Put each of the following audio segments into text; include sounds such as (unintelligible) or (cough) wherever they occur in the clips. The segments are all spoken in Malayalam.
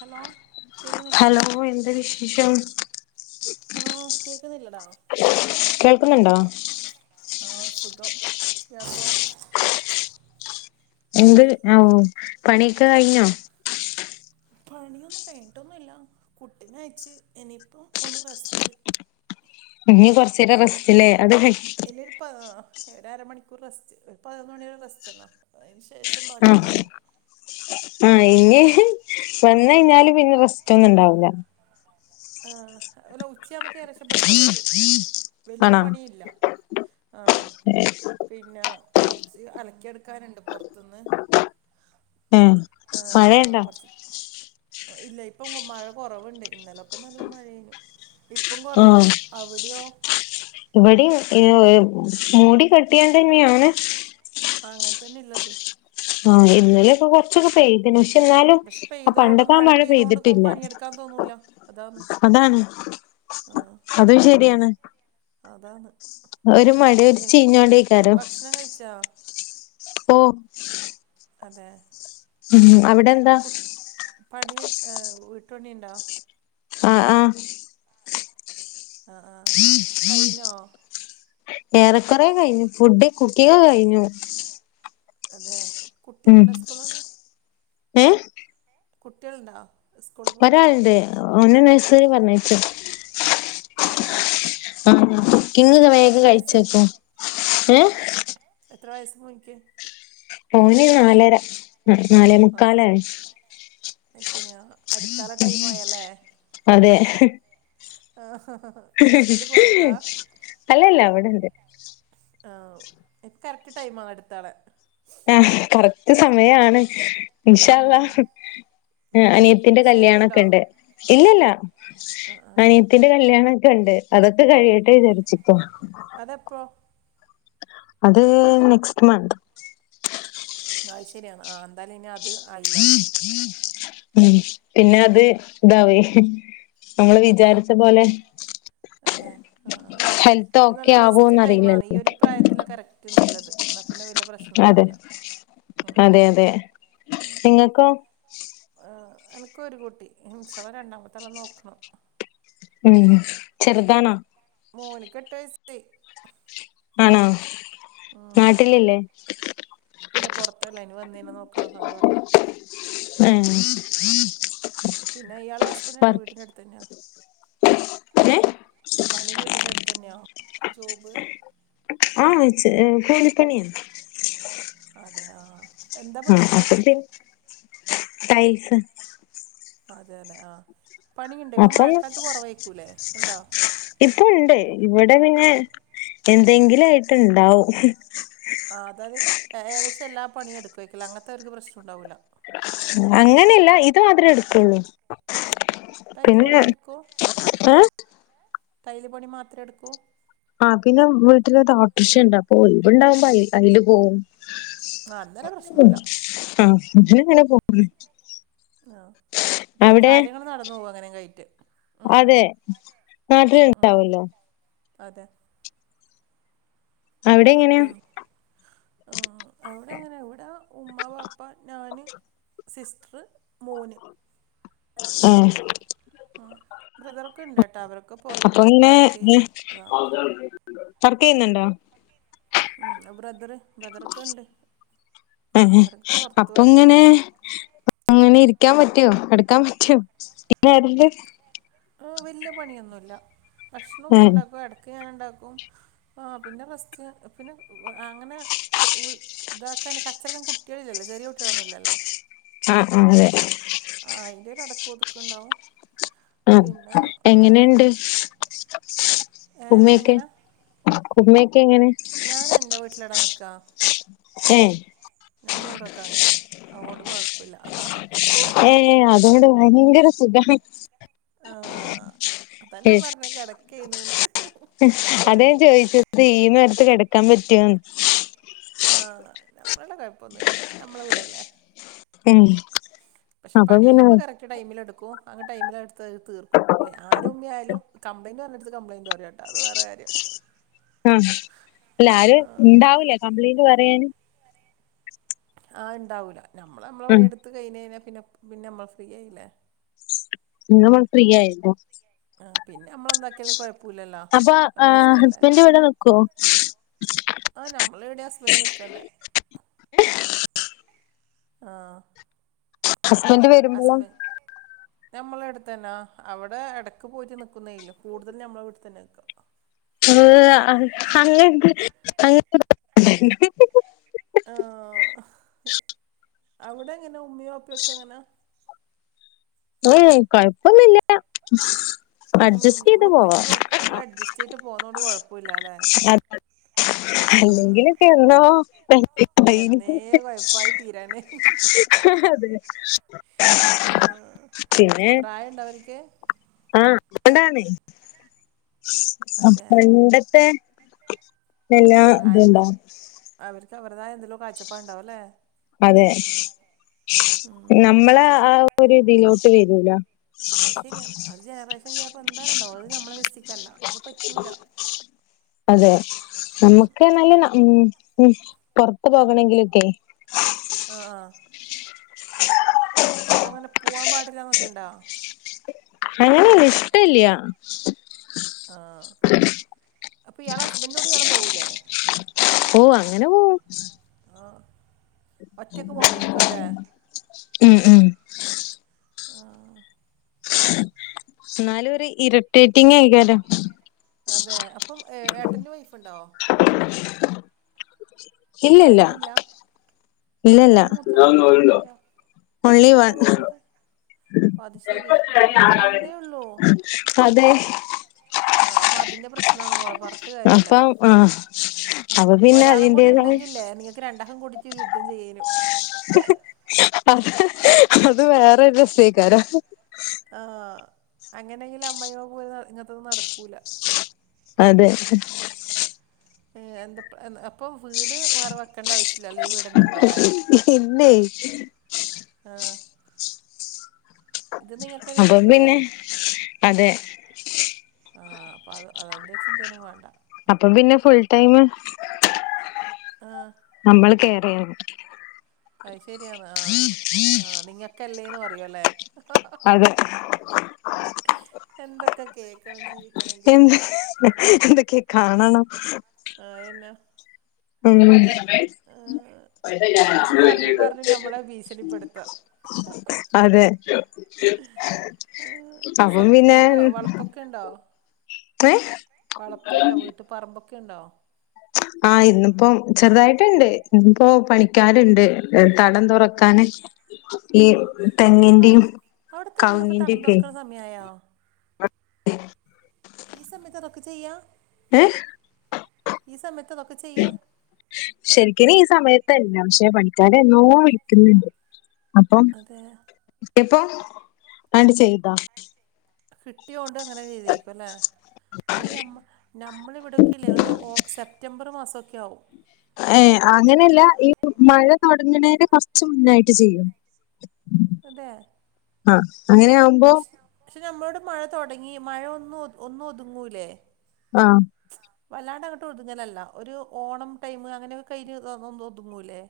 ഹലോ കേൾക്കുന്നില്ലേ ഹലോ എന്ത് വിശേഷം? ആ കേക്കുന്നില്ലടാ കേൾക്കുന്നുണ്ടോ ആ സുഖം (unintelligible) എന്ത് (unintelligible) പണിയൊക്കെ കഴിഞ്ഞോ? പണിയൊന്നും കഴിഞ്ഞിട്ടൊന്നുല്ല കുട്ടീനെ അയച്ച് ഇനിയിപ്പം ഒന്ന് റസ്റ്റ്‌ ഇനി കൊറച്ചേരം റെസ്റ്റലെ അത് ഇപ്പ ഒര രമണിക്കൂർ റെസ്റ്റ് ഒരു പതിനൊന്ന് മണിയരെ റെസ്റ്റ് ന്നാ അതിന് ശേഷം ബാക്കി തൊ ടങ്ങും. ആ ഇനി വന്ന കഴിഞ്ഞാലും പിന്നെ റെസ്റ്റ് ഒന്നും ഉണ്ടാവൂല്ല. ആ അല്ല ഉച്ചാ മ്പേക്ക് ഏകദേശം പണി ഒ ക്കെ കയ്യും വല്യ ആണോ പണിയില്ല. ആ പിന്നെ കുറച്ച് അലക്കിയെടുക്കാനുണ്ട് പൊർത്തു ന്ന് മ് ആ ആ കൊർച്ച്‌ ഇല്ല ഇപ്പൊ മഴ കുറവുണ്ട് ഇന്നലൊക്കെ നല്ല മഴയനു. ഇപ്പം കൊറവുണ്ട് അവിടയോ? ഇവിടീം മൂടി കട്ടിയാണ്ട്ന്നെണ്. ആ അങ്ങൻ തന്നെള്ളത് ആ ഇന്നലൊക്കെ കുറച്ചൊക്കെ പെയ്ത്ണ് ന്നാലും പക്ഷെ ആ പെയ്തോണ്ട് പണ്ടൊക്കാ മഴ പെയ്തോണ്ട് പെയ്തിട്ടില്ല പണിയെടുക്കാൻ തോന്നൂല അതാന്ന് അതാണ്. അതും ശരിയാണ് അതാണ്‌ ഒരു മഴ ഒരു ചീഞ്ഞോണ്ടയിക്കാരം ഭക്ഷണം കഴിച്ചാ ഓഹ് അതെ ഉം അവിടെ എ (unintelligible) പണി വീട്ടുപണിണ്ടോ ആഹ് ആഹ് ആഹ് ആഹ് കഴിഞ്ഞോ? ഏറേകൊറേ കഴിഞ്ഞു ഫുഡ് കുക്കിങ്ങൊ കയ് ഞ്ഞു അതെ ഉം കുട്ടികളുണ്ടോ സ്കൂളിന്ന് ഏഹ് കുട്ടിയെൾണ്ടോ ഒരാൾണ്ട് ഓനെ നഴ്സറി പറഞ്ഞയച്ചു അതെ ആഹ് കുക്കിങ്ങ് ആഹ് ഒക്കെ വേഗം എത്ര കയ് ച്ചുവെക്കും ഏഹ് എത്രവയസ് മോന്ക് ഓന് നാലര നാലേ മുക്കാലായി അത്ശരിയാ അടുത്താളെ ടൈമാ യല്ലേ അതെ ആഹ് അല്ലല്ല അവ്ടെണ്ട് ആഹ് എൻക്ക് കറക്റ്റ് ടൈമാ അടുത്താളെ ആഹ് കറക്റ്റ് സമയാണ് ഇൻഷാ ഉം, അല്ലാഹ് അതെ അനിയത്തിന്റെ വിശേഷം ഉണ്ടോ കല്യാണക്കെണ്ട് ഇല്ലല്ല ആ ആ അനി യത്തിന്റെ കല്യാണോക്കെ ണ്ട് അതൊക്കെ കഴിയട്ടെ വിചാരിച്ചിക്ക അതെപ്പോ അത് നെക്സ്റ്റ് മന്ത് അഹ് ശരിയാണ് ആ എന്തായാലും ഇനി അത് ആയില്ലേ ഉം പിന്നെ ആ അത് ഇതാവെയ് നമ്മള് അതെ വിചാരിച്ച പോലെ അതെ അ ആ ഹെൽത്ത് ഇത് ഓക്കെ നല്ല ബെസ്റ്റ് ടൈമാണ് ഈ ആവോന്നറിയില്ലല്ലോ ഒരു പ്രായത്തിലാ കറക്റ്റ് നല്ലത് ന്നാ പിന്നെ വല്ല്യ അതെ പ്രശ്നണ്ടാവൂല ഉം ഉം ങ്ങക്കോ ആ എനക്ക് ഒരു കുട്ടി ഇന്ഷാ അല്ലാഹ് രണ്ടാമത്താളെ നോക്കണം ഉം ചെറുതാണോ? മോന്ക്ക് എട്ട് വയസ്സായി ആണോ ഉം നാട്ടിലില്ലേ ഇല്ല പൊറത്താള്ളെ എനി വന്നഴിഞ്ഞ നോക്കണം അത പറഞ്ഞെ ഏ പിന്നെ ഇയാളെ ഹസ്ബന്റ് എടെ വീട്ടിന്റെ അടുത്തെന്നെയാ ഏഹ് പണി വീട്ടിന്റെ അടുത്തെന്നെയാ ജോബ് ആ ച്ചെ കൂലിപ്പണിയ അതെ ആ എന്താ ഉം പണിയെടുക്കുക അപ്പൊ പിൻ ടൈൽസ് അതെലേ ആ പണിയുണ്ടോ ഇപ്പോ അപ്പം മഴക്കാലത്ത് കൊറവായിക്കൂലേ ണ്ടോ? ഇപ്പോണ്ട് ഇവിടെ പിന്നെ എന്തെങ്കിലും ആയിട്ട്ണ്ടാവും ആ അതായത് ഏകദേശം എല്ലാ പണിയും എടുക്കു ആയിക്കും ല്ലെ അങ്ങൻത്തെവർക്ക് പ്രശ്നണ്ടാവൂല അങ്ങനെയല്ല ഇത് മാത്രേ എടുക്കുള്ളൂ ടൈല് പിന്നെ പണിയാ എടുക്കുമോ ഏ ടൈല് പണി മാത്രെ എടുക്കൂ ആ പിന്നെ വീട്ടിലോട്രഷണ്ട് അപ്പൊയ് വ്ണ്ടാവുമ്പോ അയി അയില് പോവും ആ അന്നേരം ഉം പ്രശ്നമില്ല ആ അങ്ങനെയാണ് പോവുലേ ആ അപ്പൊത് അവിടെ കാര്യങ്ങള് നടന്ന് പോവും അങ്ങനെക്കെ ആയിട്ട് ഉം ഉം നാട്ടില് ഉണ്ടാവല്ലോ അതെ അവിടെ എങ്ങനെയാ പിൻ ഏ എവിടെങ്ങനെ വീടെ ഉമ്മാ വാപ്പ ഞാന് സിസ്റ്ററ് മോന് ഉം ഉം ബ്രദറൊക്കെണ്ട്ട്ടോ അവരൊക്കെ അപ്പൊ പൊറത്ത് വർക്ക് ചെയ്യും അതാ വർക്കെയ്യുന്നുണ്ടോ? ഉം ബ്രദറ് ഏ അവരൊക്കെ പുറത്ത് വർക്ക് അപ്പൊങ്ങനെ ചെയ്യും അപ്പൊങ്ങനെ ഇരിക്കാൻ പറ്റ്യോ കടക്കാൻ പറ്റ്യോ പിന്നെ ഒരല് ആ വല്ല്യ പണിയൊന്നൂല്ല ഭക്ഷണം ആ ഉമ്മണ്ടാക്കും എട ക്കെ ഞാണ്ടാക്കും ആ പിന്നെ റസ്റ്റ് പിന്നെ ആ അങ്ങനെ ക് വീ ക് ഇതാക്കാന് കച്ചറക്ക്‌ കുട്ട്യാളില്ലല്ലോ ചെറിയ കുട്യാളൊന്നൂല്ലല്ലോ ആ ആ അതെ ആ അയിൻ്റെ ഒരടക്കോം ഒതുക്കണ്ടാവും ആ എങ്ങനെണ്ട്? ഏ ഉമ്മയൊക്കെ എങ്ങനെ ഉമ്മയൊക്കെ എങ്ങനെ? ഞാൻ എന്റെ വീട്ടിലാടാ നിക്കാ ക്ഷേ ഞമ്മളിവിടൊക്കെ അങ്ങനെയാ അഅ്ങ്ങോണ്ട് കുഴപ്പല്ല ഏ അത് ഇങ്ങള് ഭയങ്കര സുഖാ ആഹ് അതാ ഞാൻ പർഞ്ഞത് കെടക്കെന്ന് അതെ ചോയ്ച്ചത് ഈ നേരത്ത് കെടക്കാൻ പറ്റോന്ന്? ആഹ് നമ്മളെ ഇവടെ കുഴപ്പൊന്നുല്ല നമ്മളെ വീടെല്ലേ ഏഹ് പക്ഷെ പണിയെല്ലാം മ്മള് ഇട് റ്റ് ടൈമില് എടുക്കും ആഹ് ടൈമിലത് ഇട്ത്ത് തീർക്കും ആരുമ്മി ആയാലും കംപ്ലയ്ന്റ് പറഞ്ഞടുത്ത് കംപ്ലയിന്റ് പറയാ അത് വേറെ കാര്യം അഹ് അല്ല ആര് ഇണ്ടാവൂല്ല കംപ്ലയ്ന്റ് പറയാൻ ആഹ് ഇണ്ടാവൂല നമ്മള് നമ്മളെ ഉം പണിയെടുത്ത് കഴിഞ്ഞഴിഞ്ഞാ പിന്നെ പിന്നെ അമ്മള് ഫ്രീ ആയില്ലേ. പിന്നെ അമ്മള് ഫ്രീ ആയിരിക്കും ആഹ് പിന്നെ നമ്മളെന്താക്കിയാലും കൊഴപ്പൂല്ലല്ലോ അപ്പൊ ആഹ് നമ്മളിഷ്ടല്ലേ ഹസ്ബൻഡ് ഇവിടെ നിക്കുവോ ആഹ് നമ്മളവിടെയാ ഹസ്ബന്റ് നിക്കണ്ടേ ആഹ് ഹസ്ബന്റ് വെ ഹസ്ബന്റ് ഞമ്മളെ ഇവട്ത്തന്നാ അവിടെ എടക്ക് പോയിട്ട് നിക്കുന്നെ ഇള്ളൂ കൂടുതൽ ഞമ്മള് ഇവിടെ തന്നെ നിക്ക ഏഹ് അങ്ങൻ (unintelligible) ആഹ് അവിടെ എങ്ങനെ ഉമ്മി, ഉപ്പക്കെ എങ്ങനാ? ഏഹ് കൊഴപ്പൊന്നുല്ല ഉം അഡ്ജസ്റ്റ് നമ്മൾ ചെയ്ത് പോവാ ഒപ്പിച്ച് കൊ നമ്മൾ അഡ്ജസ്റ്റ് ചെയ്തിട്ട് പോന്നോണ്ട് കുഴപ്പമില്ല അല്ലേ അത് ആഹ് അല്ലെങ്കിലൊക്കെ എന്നോ എന്നേ (unintelligible) കൊഴപ്പായി തീരാനേ അതെ ആഹ് പിന്നെ പ്രായണ്ടവർക്ക്? ആഹ് അതാണെ ആഹ് അതെ പണ്ടത്തെ ഓ എല്ലാ പ്രായംണ്ട് ഇതുണ്ടാവും അവർക്ക് അവരുടെതായ എന്തെലോ കാഴ്ചപ്പാട് ഇണ്ടാവുല്ലേ? അതെ നമ്മളെ ആഹ് ഒരു ഇതിലോട്ട് വരൂലാ അത് ശെരിയാണ് അത് ജനറേഷൻ ക്യാപ്പ് എന്തായാലും ഇണ്ടാവും അത് നമ്മളെ മെസ്സിക്കല്ല അത് പറ്റൂല അതെ നമ്മക്ക് പ്പംന്നല്ലേ ന്ന മ് ഉം പോർത്ത് പോകണെങ്കിലൊക്കെ ആഹ് ആഹ് പോവാന് പോവാൻ പാടില്ല എന്നൊക്കെ ഇണ്ടോ? അങ്ങനെല്ല ഇഷ്ടല്ല ആഹ് അപ്പ ഇയാളെ ഹസ്ബന്റിന്റെ കൂടെ ഇയാള് പോവൂലേ? ഓ അങ്ങനെ പോവും ആഹ് ഒറ്റക്ക് പോവ്ന്നരിക്കും അല്ലേ? ഉം ഉം ആഹ് എന്നാലും ഒരു ഇരിട്ടേറ്റിംഗ് ഏക്കാരം അതെ അപ്പം ഏ ഏട്ടന്റെ വൈഫ്‌ണ്ടോ? ഇല്ലല്ല ഏട്ടനില്ല ഇല്ലല്ല ഇയാള മൂത്തത് ഒൺലി ഇയാളാ വൺ മൂത്തത്? അത് ശെരി ഓ ഒന്നേ ഒള്ളു അതെ ആഹ് അപ്പ അതിന്റെ പ്രശ്നാണ് മോളെ പർഞ്ഞിട്ട് കാര്യല്ല അപ്പം ആഹ് അപ്പൊ പിന്നെ ഒരാളും കൂടി അതിന്റേതായ ഇണ്ടെങ്കില്ലേ നിങ്ങക്ക് രണ്ടാക്കും കൂടിട്ട് യുദ്ധം ചെയ്യേനു അ അത് വേറെരു രസേക്കാരം ആഹ് അങ്ങനെങ്കിലും അമ്മായിമ്മ പോര് ഇങ്ങൻത്തെന്നും നടക്കൂല അതെ എന്താ അപ്പോ വീട് വേറെ വെക്കണ്ട ആവശ്യല്ലല്ലേ ഈ വീട്ന്നെ ഇണ്ടലെ ഇല്ലെയ്. ആഹ് ഇത് നിങ്ങക്കന്നെ അപ്പം ഏരിക്കൂല്ലേ? പിന്നെ അതെ ആഹ് അപ്പൊ അത് അതെന്റെ ചിന്തയന്നും വേണ്ട. അപ്പം പിന്നെ ഫുൾ ടൈം. ആഹ് നമ്മള് കേയറെയ്യണം. അയ്ശരിയാന്ന് ആഹ് ആഹ് നിങ്ങക്കല്ലേന്ന് പറയോല്ലെ. അതെ എന്തൊക്കെ കേക്കണം ജീവിക്കണങ്കില്. എന്തക്കെ കാണണം. ആഹ് യന്നെ. ഉം. ആഹ് ഇത് പറഞ്ഞു പറഞ്ഞു നമ്മളെ ഭീഷണിപ്പെടുത്താ അതെ ആഹ് അപ്പം സത് പിന്നെ ഇണ്ടോ വളപ്പൊക്കെ ഉണ്ടോ ഏഹ് വളപ്പുണ്ടോ വീട്ടിൽ പറമ്പൊക്കെ ഉണ്ടോ? ആഹ് ഇന്നിപ്പോ ചെറുതായിട്ടുണ്ട് ഇന്നപ്പോ പണിക്കാരുണ്ട് തടം തുറക്കാൻ. ഈ ആ അവ തെങ്ങിന്റെയും അവിടെ തെങ്ങിനൊക്കെ തടം കൗങ്ങിന്റിക്കെ. തുറക്കണ സമയായോ ഈ സമയത്ത് അതൊക്കെ ചെയ്യാ? ഏഹ് ഈ സമയത്ത് അതൊക്കെ ചെയ്യാ? ശരിക്കിന് ഈ സമയത്തല്ല പക്ഷേ പണിക് ക്കാരെ എന്നോ വിളിക്കുന്നുണ്ട് അപ്പം. അതെ ഇപ്പോ ആണ്ട് ചെയ്താ കിട്ടിയോണ്ട് അങ്ങനെ ചെയ്തെയ്ക്കും അല്ലേ? അല്ല ഞമ്മ ഞമ്മളിവിടെയൊക്കെ ഇല്ലേ ഒരു ഓ സെപ്റ്റംബർ മാസമൊക്കെ ആവും ഏഹ് അങ്ങനെയല്ല ഈ മഴ തുടങ്ങണേന് കുറച്ച് മുന്നായിട്ട് ചെയ്യും (inaudible) അതേ ആഹ് അങ്ങനെ ആകു പക്ഷ് പക്ഷെ നമ്മളവിടെ മഴ തൊടങ്ങി മഴ ഒന്ന് ഒന്ന് ഒതുങ്ങൂലേ? ആഹ് വല്ലാണ്ട് അങ്ങട്ട് ഒതുങ്ങലല്ല ഒരു ഓണം ടൈമ് അങ്ങനെയൊക്കെയിട്ട് ഒതുങ്ങൂല്ലേ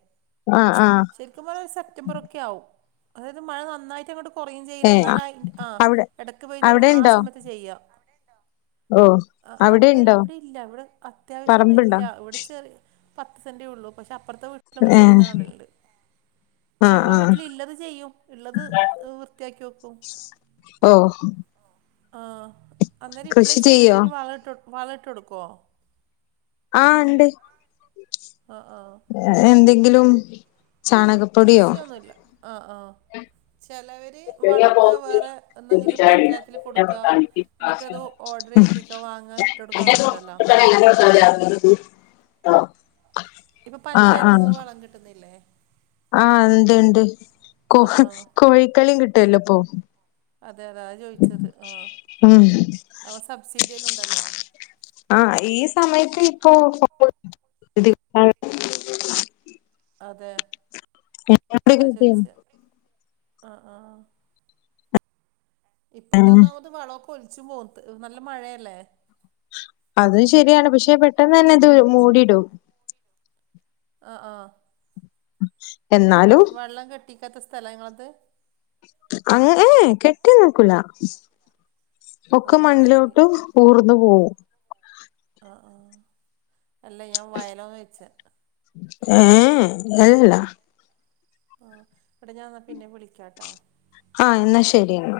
ആഹ് ആഹ് ശരിക്കും പറഞ്ഞാ ഒരു സെപ്റ്റംബർ ഒക്കെ ആവും. അതായത് മഴ നന്നായിട്ട് അങ്ങട്ട് കൊറിം ചെയ്യില്ല ഏ എന്നാല് ആഹ് ആ അവിടെ ഇടക്ക് പെയ്യുന്ന ഒരു അവിടെ ആഹ് സമയത്ത് ചെയ്യ ഓഹ് അവിടെ ഇവിടെ ഇല്ല ഇവിടെ അത്യാവശ്യം പറമ്പുണ്ടോ ഇല്ല ഇവിടെ ചെറി പത്ത് സെന്റേ ഉള്ളൂ പക്ഷെ അപ്പർത്തെ വീട്ടിലൊക്കെ ഏ ചെയ്യുന്ന കാണലുണ്ട് ആ പക്ഷെ നമ്മളെ ആ വീട്ടില് ഇല്ലത് ചെയ്യും ഇള്ളത് വൃത്തിയാക്കി വെക്കും. ഓ ആഹ് അന്നേരം ഇപ്ലെ കൃഷി ചെയ്തിട്ട് ചെയ്യോ ഇനി വളം ഇട്ടു വള ഇട്ടു കൊടുക്കോ? ആഹ് ഇണ്ട് ആഹ് ആഹ് എന്തെങ്കിലും ചാണകപ്പൊടിയോ കൃഷിയൊന്നുല്ല ആഹ് ആഹ്. ചെലവ വളമൊക്കെ വേറെ എന്തെങ്കില് പഞ്ചായത്തിലി കൊടുക്കു എന്നിട്ടത് ഓർഡർ ചെയ്പ്പിക്കാ വാങ്ങാൻ ഇട്ടൊടുക്കുന്നുണ്ടല്ലോ ആഹ് ഇപ്പം പഞ്ചായത്തൂന്ന് വളം കിട്ടുന്നില്ലേ ആഹ് ഉണ്ട് ഉണ്ട് കോ ആ ആ കോഴിക്കളി കിട്ടല്ലോ ഇപ്പം അതെ അതാ ചോദിച്ചത് ആഹ് ഉം അപ്പം സബ്സിഡിയെല്ലാം ണ്ടല്ലോ ആഹ് ഈ സമയത്ത് ഇപ്പോ (unintelligible) അതെ അതാ ചോയിച്ചെ ആഹ് ആഹ് ഏഹ് ഇപ്പട്ടന്നാഒന്നാമത് വള ലിച്ചു പോത്ത് നല്ല മഴയല്ലേ അതും ശരി ആണ് പക്ഷെ പെട്ടെന്നന്നെ ഇത് മൂടിയിടും ആഹ് ആഹ് പിന്നെ ഒന്ന് എന്നാലും വെള്ളം കെട്ടിക്കാത്ത സ്ഥലങ്ങളാത് അങ്ങനെ കെട്ടിന്നു നിക്കൂല ഒക്കെ ഓ അത് ശരി മണ്ണിലോട്ട് ഊർന്ന് പോ പോവു ആഹ് ആഹ് അല്ല ഞാൻ വയലാന്നാ വച്ചെ ഉം വയലല്ല ആഹ് എടാ ഞാൻ എന്നാ പിന്നെ വിളിക്കാട്ടാ ആഹ് എന്നാ ശരി എന്നാ